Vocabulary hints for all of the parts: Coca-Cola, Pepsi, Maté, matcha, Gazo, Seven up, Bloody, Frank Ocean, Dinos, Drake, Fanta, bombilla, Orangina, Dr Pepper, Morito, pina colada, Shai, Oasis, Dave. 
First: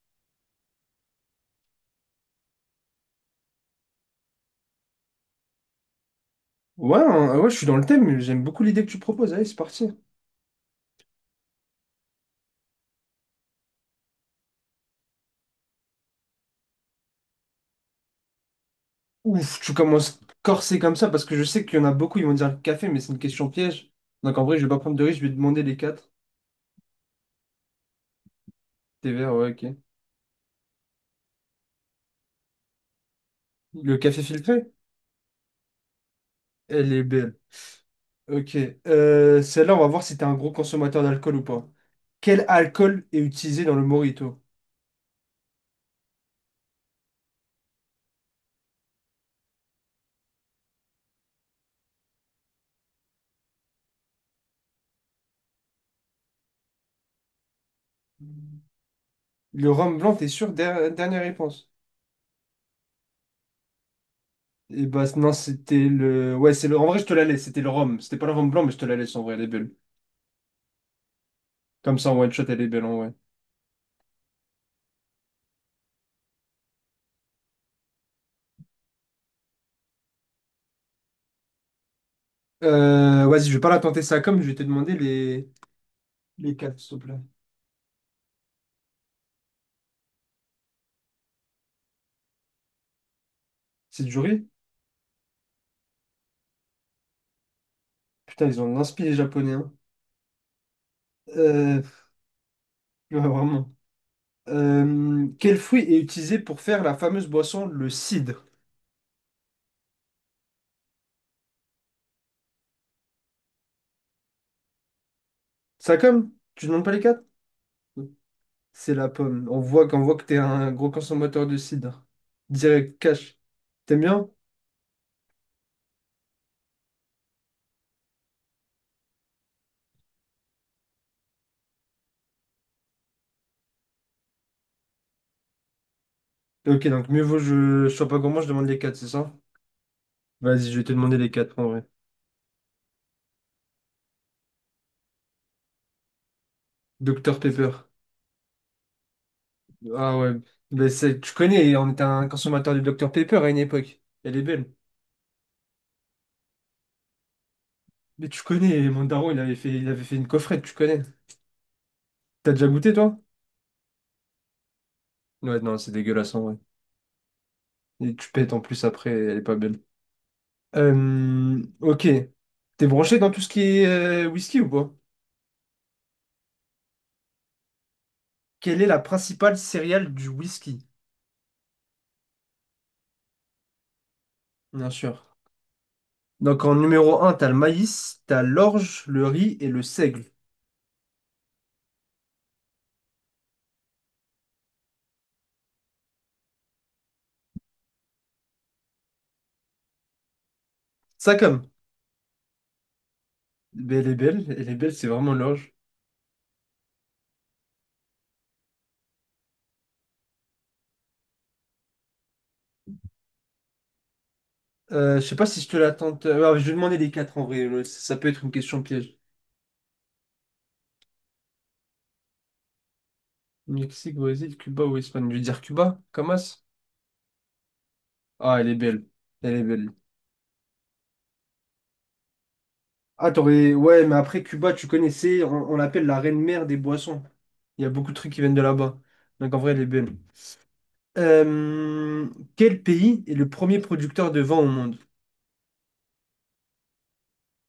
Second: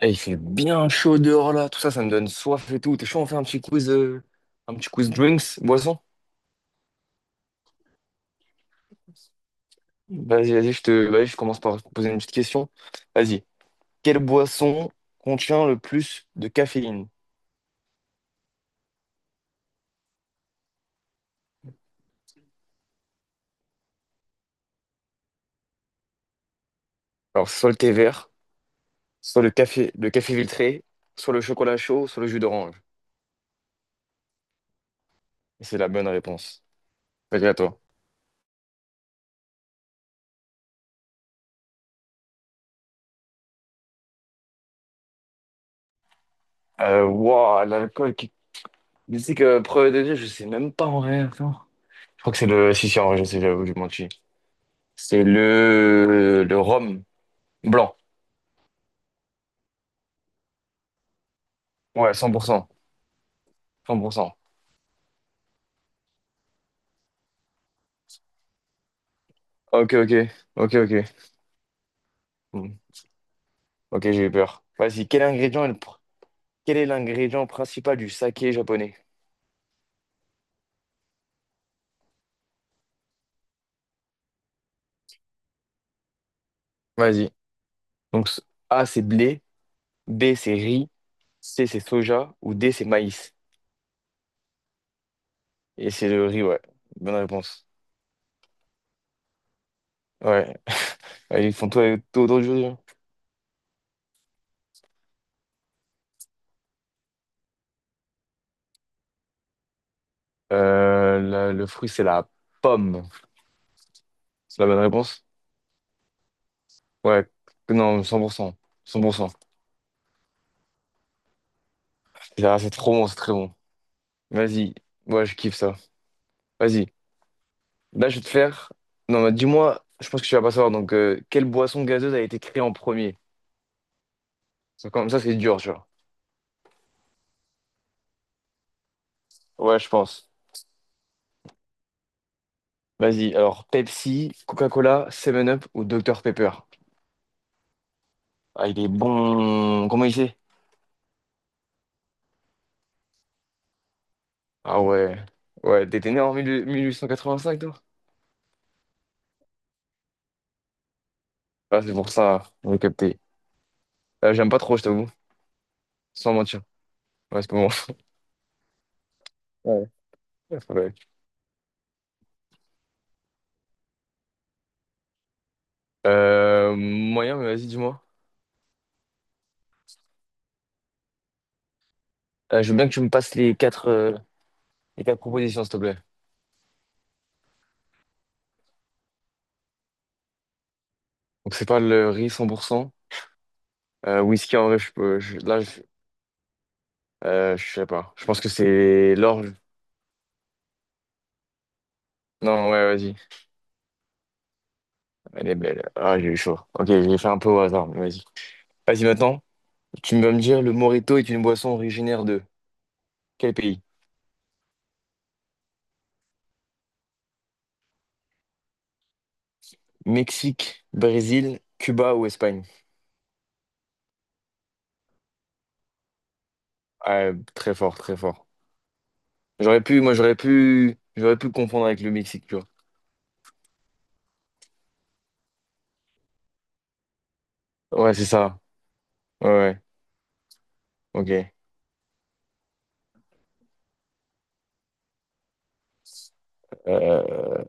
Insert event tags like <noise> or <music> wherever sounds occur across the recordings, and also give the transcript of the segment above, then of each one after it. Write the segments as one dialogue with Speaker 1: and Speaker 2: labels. Speaker 1: Eh, il fait bien chaud dehors là, tout ça, ça me donne soif et tout. T'es chaud, on fait un petit quiz drinks, boisson?
Speaker 2: Ouais, hein, ouais, je suis dans le thème, j'aime beaucoup l'idée que tu proposes. Allez, c'est parti.
Speaker 1: Vas-y, vas-y, vas-y, je commence par te poser une petite question. Vas-y. Quelle boisson contient le plus de caféine?
Speaker 2: Ouf, tu commences corsé comme ça parce que je sais qu'il y en a beaucoup, ils vont dire le café, mais c'est une question piège. Donc en vrai, je vais pas prendre de risque, je vais demander les quatre.
Speaker 1: Alors, soit le thé vert,
Speaker 2: Tes verres,
Speaker 1: soit
Speaker 2: ouais, ok.
Speaker 1: le café filtré, soit le chocolat chaud, soit le jus d'orange.
Speaker 2: Le café filtré?
Speaker 1: Et c'est la bonne réponse.
Speaker 2: Elle est belle.
Speaker 1: Vas-y, à toi.
Speaker 2: Ok. Celle-là, on va voir si t'es un gros consommateur d'alcool ou pas. Quel alcool est utilisé dans le mojito?
Speaker 1: Waouh, l'alcool qui... Mais c'est que premier degré, je sais même pas en vrai. Attends. Je crois que c'est le... Si, si, en vrai, je sais, j'avoue, j'ai menti. C'est le rhum blanc.
Speaker 2: Le rhum blanc, t'es sûr? Dernière réponse.
Speaker 1: Ouais, 100%. 100%.
Speaker 2: Et bah non, c'était le. Ouais, c'est le. En vrai, je te la laisse. C'était le rhum. C'était pas le rhum blanc, mais je te la laisse en vrai, elle est belle.
Speaker 1: Ok, ok. Ok, ok.
Speaker 2: Comme ça, en one shot, elle est
Speaker 1: Hmm.
Speaker 2: belle en vrai.
Speaker 1: Ok, j'ai eu peur. Vas-y, quel ingrédient est le pr- quel est l'ingrédient principal du saké japonais?
Speaker 2: Vas-y, je vais pas la tenter ça comme, je vais te demander les quatre, s'il te plaît.
Speaker 1: Vas-y. Donc, A, c'est blé. B, c'est riz. C, c'est soja. Ou D, c'est maïs.
Speaker 2: C'est du riz?
Speaker 1: Et c'est le riz, ouais. Bonne réponse.
Speaker 2: Putain, ils ont l'inspi les Japonais, hein.
Speaker 1: Ouais. Ouais, ils font tout,
Speaker 2: Euh,
Speaker 1: tout autour du riz, hein.
Speaker 2: <laughs> ouais, vraiment. Quel fruit est utilisé pour faire la fameuse boisson, le cidre?
Speaker 1: Le fruit, c'est la pomme. C'est la bonne réponse?
Speaker 2: Ça comme? Tu demandes pas les quatre?
Speaker 1: Ouais. Non, 100%.
Speaker 2: C'est la
Speaker 1: 100%.
Speaker 2: pomme. On voit qu'on voit que t'es un gros consommateur de cidre.
Speaker 1: C'est trop
Speaker 2: Direct,
Speaker 1: bon, c'est très
Speaker 2: cash.
Speaker 1: bon.
Speaker 2: T'aimes bien?
Speaker 1: Vas-y. Ouais, je kiffe ça. Vas-y. Là, je vais te faire. Non, mais dis-moi, je pense que tu vas pas savoir. Donc, quelle boisson gazeuse a été créée en premier? Ça, comme ça, c'est dur, tu vois.
Speaker 2: Ok, donc mieux vaut je sois pas gourmand, je demande les quatre, c'est ça?
Speaker 1: Ouais, je pense.
Speaker 2: Vas-y, je vais te demander les quatre en vrai.
Speaker 1: Vas-y, alors Pepsi, Coca-Cola, Seven up ou Dr Pepper?
Speaker 2: Docteur Pepper.
Speaker 1: Ah, il est bon. Comment il
Speaker 2: Ah ouais.
Speaker 1: sait?
Speaker 2: Ben, tu connais, on était un consommateur du Docteur Pepper à une époque. Elle est belle.
Speaker 1: Ah ouais. Ouais, t'étais né en 18- 1885, toi?
Speaker 2: Mais tu connais, mon daron, il avait fait une coffrette, tu connais.
Speaker 1: Ah, c'est pour ça,
Speaker 2: T'as déjà
Speaker 1: j'ai
Speaker 2: goûté, toi?
Speaker 1: capté. J'aime pas trop, je t'avoue.
Speaker 2: Ouais, non, c'est
Speaker 1: Sans
Speaker 2: dégueulasse en vrai.
Speaker 1: mentir. Ouais, c'est comment? <laughs>
Speaker 2: Et tu pètes en plus après, elle est pas belle.
Speaker 1: Ouais. Ouais, c'est pas mal.
Speaker 2: Ok. T'es branché dans tout ce qui est whisky ou pas?
Speaker 1: Moyen, mais vas-y, dis-moi.
Speaker 2: Quelle est la principale céréale du whisky?
Speaker 1: Je veux bien que tu me passes
Speaker 2: Bien
Speaker 1: les quatre
Speaker 2: sûr.
Speaker 1: propositions, s'il te plaît.
Speaker 2: Donc en numéro un t'as le maïs, t'as l'orge, le riz et le seigle.
Speaker 1: Donc, c'est pas le riz 100%. Whisky en vrai, je peux. Je- là, je sais pas. Je pense que c'est l'orge.
Speaker 2: Ça comme.
Speaker 1: Non, ouais, vas-y.
Speaker 2: Ben elle est belle, c'est vraiment
Speaker 1: Elle est
Speaker 2: l'orge.
Speaker 1: belle. Ah, j'ai eu chaud. Ok, je l'ai fait un peu au hasard, mais vas-y. Vas-y, maintenant, tu vas me dire le Morito est une boisson originaire de quel pays?
Speaker 2: Je sais pas si je te la tente. Ouais, je vais demander les quatre en vrai. Ouais, ça peut être une question piège.
Speaker 1: Mexique, Brésil, Cuba ou Espagne?
Speaker 2: Mexique, Brésil, Cuba ou Espagne. Je vais dire Cuba, Camas.
Speaker 1: Ouais, très fort, très fort.
Speaker 2: Ah, elle est belle. Elle est
Speaker 1: J'aurais
Speaker 2: belle.
Speaker 1: pu, moi, j'aurais pu confondre avec le Mexique, tu vois.
Speaker 2: Ah, t'aurais. Ouais, mais après Cuba, tu connaissais, on l'appelle la reine mère des boissons. Il y a beaucoup de
Speaker 1: Ouais, c'est
Speaker 2: trucs qui viennent
Speaker 1: ça.
Speaker 2: de là-bas.
Speaker 1: Ouais,
Speaker 2: Donc en vrai, elle
Speaker 1: ouais.
Speaker 2: est belle.
Speaker 1: Ok.
Speaker 2: Euh, Quel pays est le premier producteur de vin au monde?
Speaker 1: Euh,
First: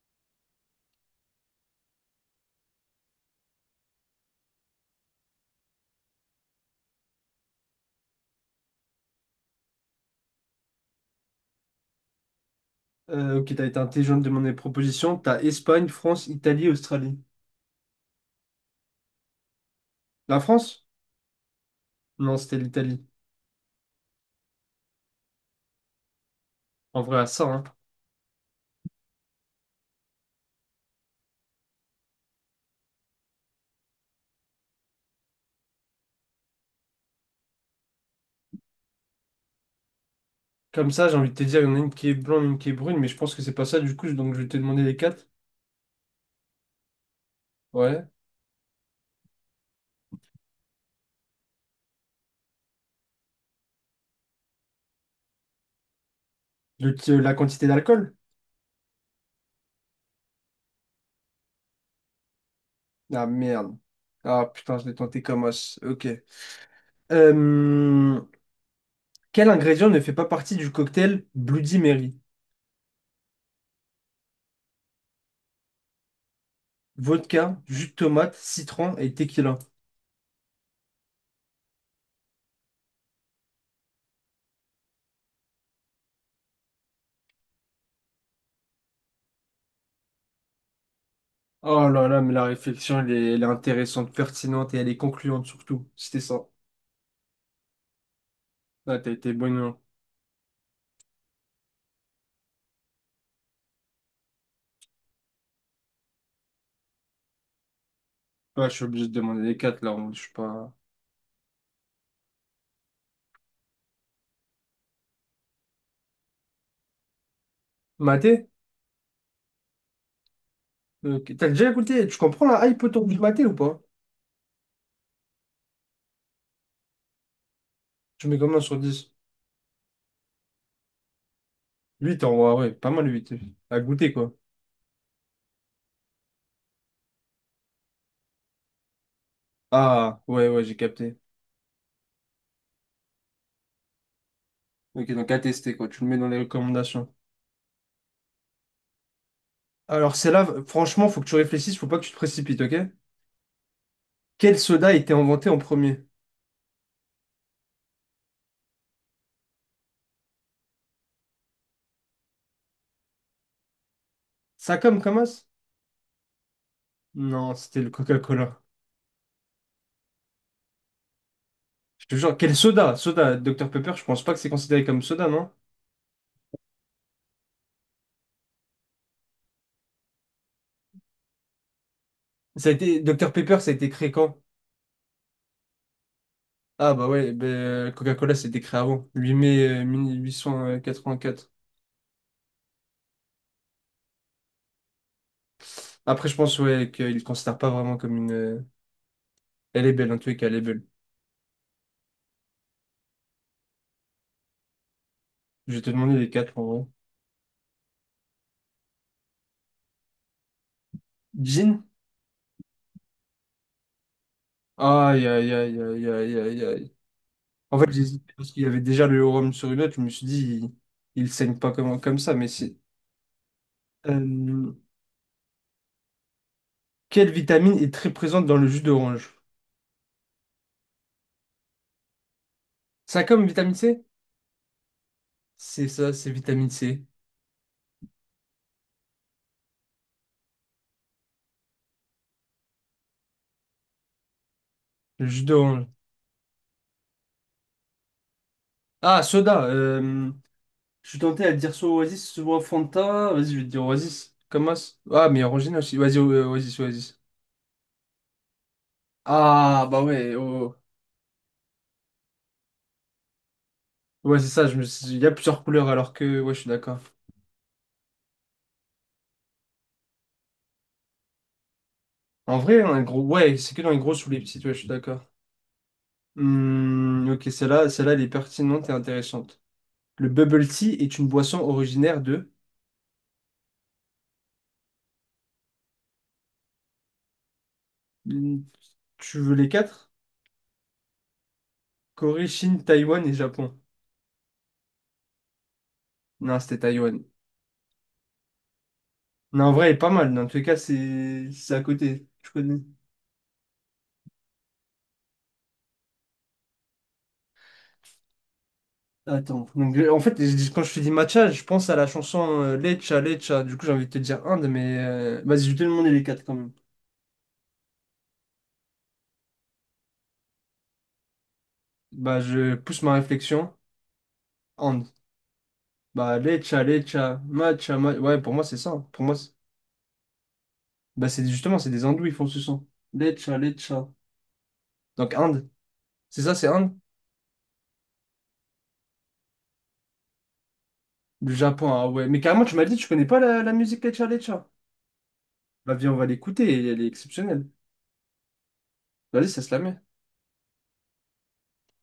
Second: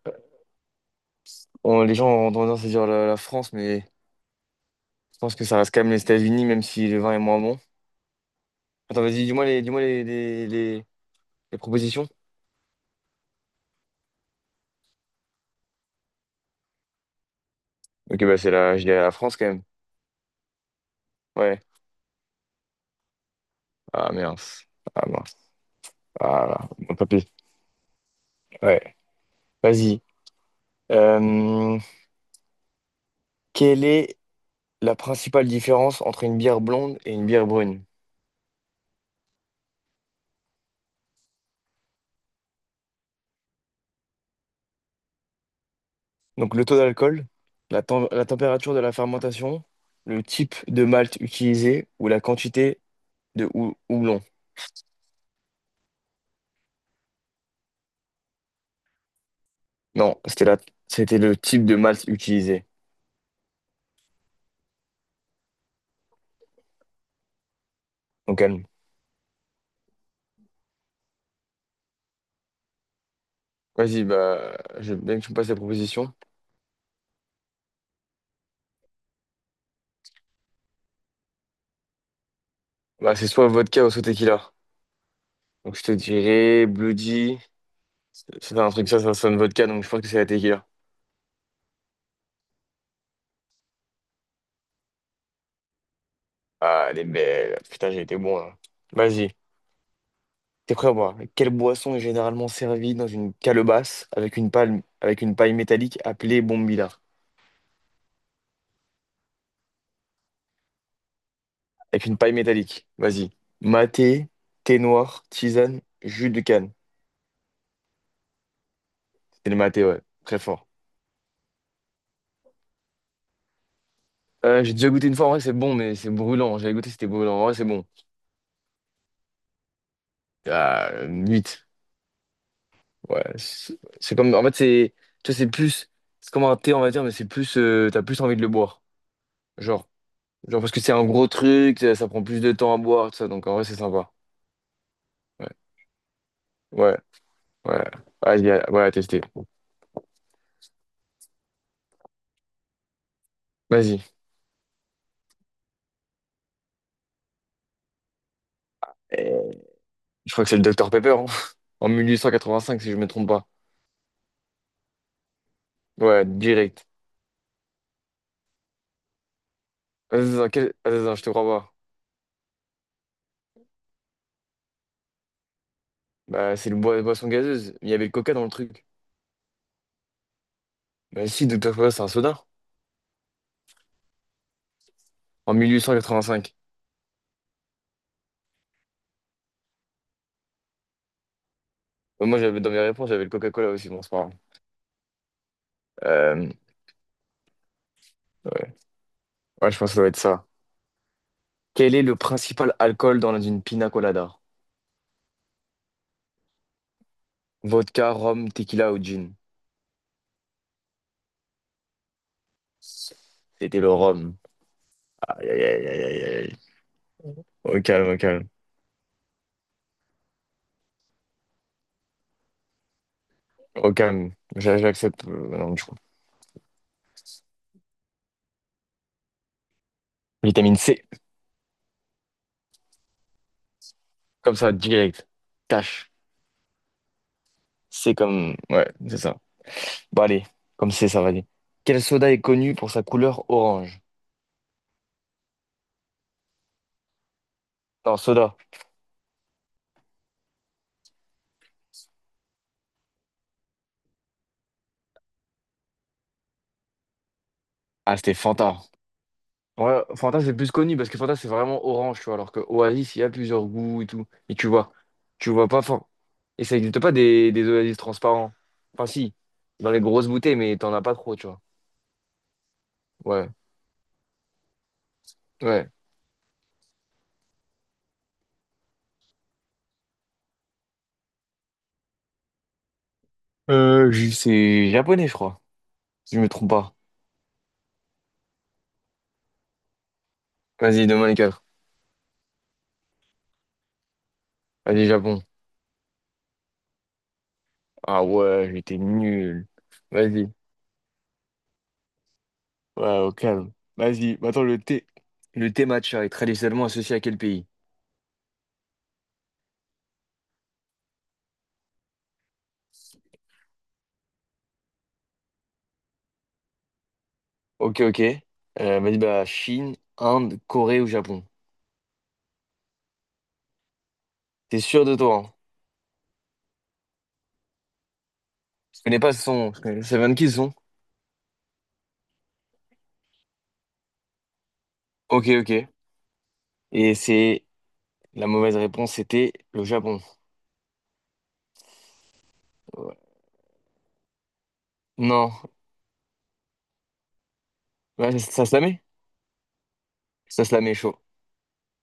Speaker 1: les gens ont tendance à dire la France, mais je pense que ça reste quand même les États-Unis, même si le vin est moins bon. Attends, vas-y, dis-moi les propositions.
Speaker 2: Ok, t'as été intelligent de demander des propositions. T'as Espagne, France, Italie, Australie.
Speaker 1: Ok, bah c'est la, je dirais la France quand même.
Speaker 2: La France?
Speaker 1: Ouais.
Speaker 2: Non, c'était l'Italie.
Speaker 1: Ah mince. Ah mince. Ah là. Bon,
Speaker 2: En
Speaker 1: tant.
Speaker 2: vrai, à ça, hein.
Speaker 1: Ouais. Vas-y. Euh, quelle est la principale différence entre une bière blonde et une bière brune?
Speaker 2: Comme ça, j'ai envie de te dire, il y en a une qui est blanche, une qui est brune, mais je pense que c'est pas ça du coup, donc je vais te demander les quatre.
Speaker 1: Donc le taux d'alcool,
Speaker 2: Ouais.
Speaker 1: la température de la fermentation, le type de malt utilisé ou la quantité de houblon.
Speaker 2: La quantité d'alcool?
Speaker 1: Non, c'était c'était le type de malt utilisé.
Speaker 2: Ah merde. Ah putain, je l'ai tenté comme os. Ok. Euh,
Speaker 1: Donc calme.
Speaker 2: quel ingrédient ne fait pas partie du cocktail Bloody Mary?
Speaker 1: Vas-y, bah, je veux bien que tu me passes les propositions.
Speaker 2: Vodka, jus de tomate, citron et tequila.
Speaker 1: Bah, c'est soit vodka ou soit tequila. Donc, je te dirais Bloody. C'est un truc, ça sonne vodka, donc je pense que c'est la tequila.
Speaker 2: Oh là là, mais la réflexion, elle est intéressante, pertinente et elle est concluante surtout. C'était ça.
Speaker 1: Ah, elle est belle. Putain, j'ai été bon, là.
Speaker 2: Ah, t'as été
Speaker 1: Vas-y.
Speaker 2: bon. Non.
Speaker 1: T'es prêt à boire? Quelle boisson est généralement servie dans une calebasse avec une palme, avec une paille métallique appelée bombilla?
Speaker 2: Ouais, je suis obligé de demander les quatre là. Je suis pas.
Speaker 1: Avec une paille métallique. Vas-y. Maté, thé noir, tisane, jus de canne.
Speaker 2: Maté?
Speaker 1: C'était le maté, ouais. Très fort.
Speaker 2: Ok. T'as déjà écouté? Tu comprends la hype autour du maté ou pas?
Speaker 1: J'ai déjà goûté une fois, en vrai, c'est bon, mais c'est brûlant. J'avais goûté, c'était brûlant. En vrai, c'est bon.
Speaker 2: Tu mets combien sur 10?
Speaker 1: Ah, 8.
Speaker 2: Huit en vrai, ouais, pas mal.
Speaker 1: Ouais,
Speaker 2: Huit.
Speaker 1: c'est
Speaker 2: À goûter
Speaker 1: c'est
Speaker 2: quoi.
Speaker 1: comme. En fait, c'est. Tu vois, c'est plus. C'est comme un thé, on va dire, mais c'est plus. T'as plus envie de le boire. Genre.
Speaker 2: Ah, ouais,
Speaker 1: Genre
Speaker 2: ouais,
Speaker 1: parce
Speaker 2: j'ai
Speaker 1: que c'est un
Speaker 2: capté.
Speaker 1: gros truc, ça prend plus de temps à boire, tout ça. Donc en vrai, c'est sympa.
Speaker 2: Ok, donc à
Speaker 1: Ouais.
Speaker 2: tester quoi. Tu le mets dans les
Speaker 1: Ouais.
Speaker 2: recommandations.
Speaker 1: Ouais. Vas-y, ouais, à tester.
Speaker 2: Alors, c'est là, franchement, faut que tu réfléchisses, faut pas que tu te précipites, ok?
Speaker 1: Vas-y.
Speaker 2: Quel soda a été inventé en premier?
Speaker 1: Euh, Je crois que c'est le docteur Pepper, hein. <laughs> En 1885, si je me trompe pas.
Speaker 2: Ça comme.
Speaker 1: Ouais, direct.
Speaker 2: Non, c'était le Coca-Cola.
Speaker 1: Vas-y, attends, attends, je te crois pas.
Speaker 2: Je te jure, quel soda? Soda, Dr Pepper, je pense pas que c'est considéré comme soda, non?
Speaker 1: Bah, c'est le boisson gazeuse. Il y avait le coca dans le truc. Bah, si, docteur Pepper, c'est un soda.
Speaker 2: Ça a été. Dr Pepper, ça a été créé quand?
Speaker 1: En 1885.
Speaker 2: Ah bah ouais, ben, Coca-Cola c'était créé avant, 8 mai 1884.
Speaker 1: Bah, moi, j'avais dans mes réponses, j'avais le Coca-Cola aussi, bon, c'est pas grave.
Speaker 2: Après je
Speaker 1: Euh,
Speaker 2: pense ouais qu'ils ne considèrent pas vraiment comme une.
Speaker 1: ouais. Ouais, je
Speaker 2: Elle
Speaker 1: pense
Speaker 2: est
Speaker 1: que ça doit
Speaker 2: belle,
Speaker 1: être
Speaker 2: en tout
Speaker 1: ça.
Speaker 2: cas elle est belle.
Speaker 1: Quel est le principal alcool dans une pina colada?
Speaker 2: Je vais te demander les quatre en vrai.
Speaker 1: Vodka, rhum, tequila ou gin?
Speaker 2: Gin?
Speaker 1: C'était le rhum.
Speaker 2: Aïe
Speaker 1: Aïe,
Speaker 2: aïe
Speaker 1: aïe,
Speaker 2: aïe
Speaker 1: aïe, aïe,
Speaker 2: aïe
Speaker 1: aïe,
Speaker 2: aïe
Speaker 1: aïe.
Speaker 2: aïe aïe. En
Speaker 1: Au
Speaker 2: fait
Speaker 1: calme, au
Speaker 2: j'hésitais
Speaker 1: calme.
Speaker 2: parce qu'il y avait déjà le rhum sur une autre, je me suis dit il saigne pas comme ça, mais c'est.
Speaker 1: Au calme.
Speaker 2: Euh,
Speaker 1: J'accepte. Non, je crois.
Speaker 2: quelle vitamine est très présente dans le jus d'orange?
Speaker 1: Vitamine C.
Speaker 2: Ça comme vitamine C?
Speaker 1: Comme ça, direct.
Speaker 2: C'est
Speaker 1: Cash.
Speaker 2: ça, c'est vitamine C.
Speaker 1: C'est comme. Ouais, c'est ça. Bon, allez. Comme c'est, ça va aller. Quel soda est connu pour sa couleur orange?
Speaker 2: Le jus d'orange.
Speaker 1: Non, soda.
Speaker 2: Ah, soda. Je suis tenté à dire soit Oasis, soit Fanta. Vas-y, je vais te dire Oasis. As. Ah, mais Orangina aussi. Vas-y, Oasis, Oasis.
Speaker 1: Ah, c'était Fanta.
Speaker 2: Ah, bah
Speaker 1: Ouais,
Speaker 2: ouais.
Speaker 1: Fanta, c'est plus
Speaker 2: Oh.
Speaker 1: connu parce que Fanta, c'est vraiment orange, tu vois, alors que Oasis, il y a plusieurs goûts et tout.
Speaker 2: Oh. Ouais, c'est
Speaker 1: Et
Speaker 2: ça. Il y a
Speaker 1: tu
Speaker 2: plusieurs
Speaker 1: vois pas
Speaker 2: couleurs
Speaker 1: fort.
Speaker 2: alors que. Ouais, je
Speaker 1: Et
Speaker 2: suis
Speaker 1: ça
Speaker 2: d'accord.
Speaker 1: n'existe pas des Oasis transparents. Enfin, si, dans les grosses bouteilles, mais t'en as pas trop, tu vois.
Speaker 2: En vrai, un gros.
Speaker 1: Ouais,
Speaker 2: Ouais, c'est que dans les grosses ou les petites. Ouais, je suis d'accord.
Speaker 1: ouais.
Speaker 2: Hmm, ok, celle-là, elle est pertinente et intéressante. Le bubble tea est une boisson originaire de.
Speaker 1: C'est japonais, je crois, si je me trompe pas.
Speaker 2: Hmm, tu veux les quatre?
Speaker 1: Vas-y, demain les quatre.
Speaker 2: Corée, Chine, Taïwan et Japon.
Speaker 1: Vas-y, Japon.
Speaker 2: Non, c'était Taïwan.
Speaker 1: Ah ouais, j'étais
Speaker 2: Non,
Speaker 1: nul.
Speaker 2: en vrai, elle est pas mal. Dans
Speaker 1: Vas-y.
Speaker 2: tous les cas, c'est à côté. Je connais.
Speaker 1: Ouais, au calme. Vas-y. Attends, le thé. Le thé matcha est traditionnellement associé à quel pays?
Speaker 2: Attends. Quand je te dis matcha, je pense à la chanson Lecha, Lecha. Du coup, j'ai envie de te dire Inde, mais vas-y, je vais te demander les quatre quand même.
Speaker 1: Ok, ok. Vas-y, bah, Chine, Inde, Corée ou Japon?
Speaker 2: Bah, je pousse ma réflexion.
Speaker 1: T'es sûr
Speaker 2: Inde.
Speaker 1: de toi, hein?
Speaker 2: Bah, Lecha, Lecha, matcha, Ouais, pour moi, c'est ça.
Speaker 1: Je
Speaker 2: Hein.
Speaker 1: connais pas ce son. Je sais même qui ce son.
Speaker 2: Bah, c'est justement, c'est des hindous, ils font ce son. Lecha, Lecha. Donc,
Speaker 1: Ok,
Speaker 2: Inde.
Speaker 1: ok.
Speaker 2: C'est ça, c'est Inde?
Speaker 1: Et c'est... La mauvaise réponse, c'était le Japon.
Speaker 2: Le Japon, ah ouais. Mais carrément, tu m'as dit, tu
Speaker 1: Ouais.
Speaker 2: connais pas la musique Lecha, Lecha.
Speaker 1: Non.
Speaker 2: Bah, viens, on va l'écouter, elle est exceptionnelle.
Speaker 1: Ouais, ça se la met?
Speaker 2: Vas-y, ça se la met.
Speaker 1: Ça se la met chaud.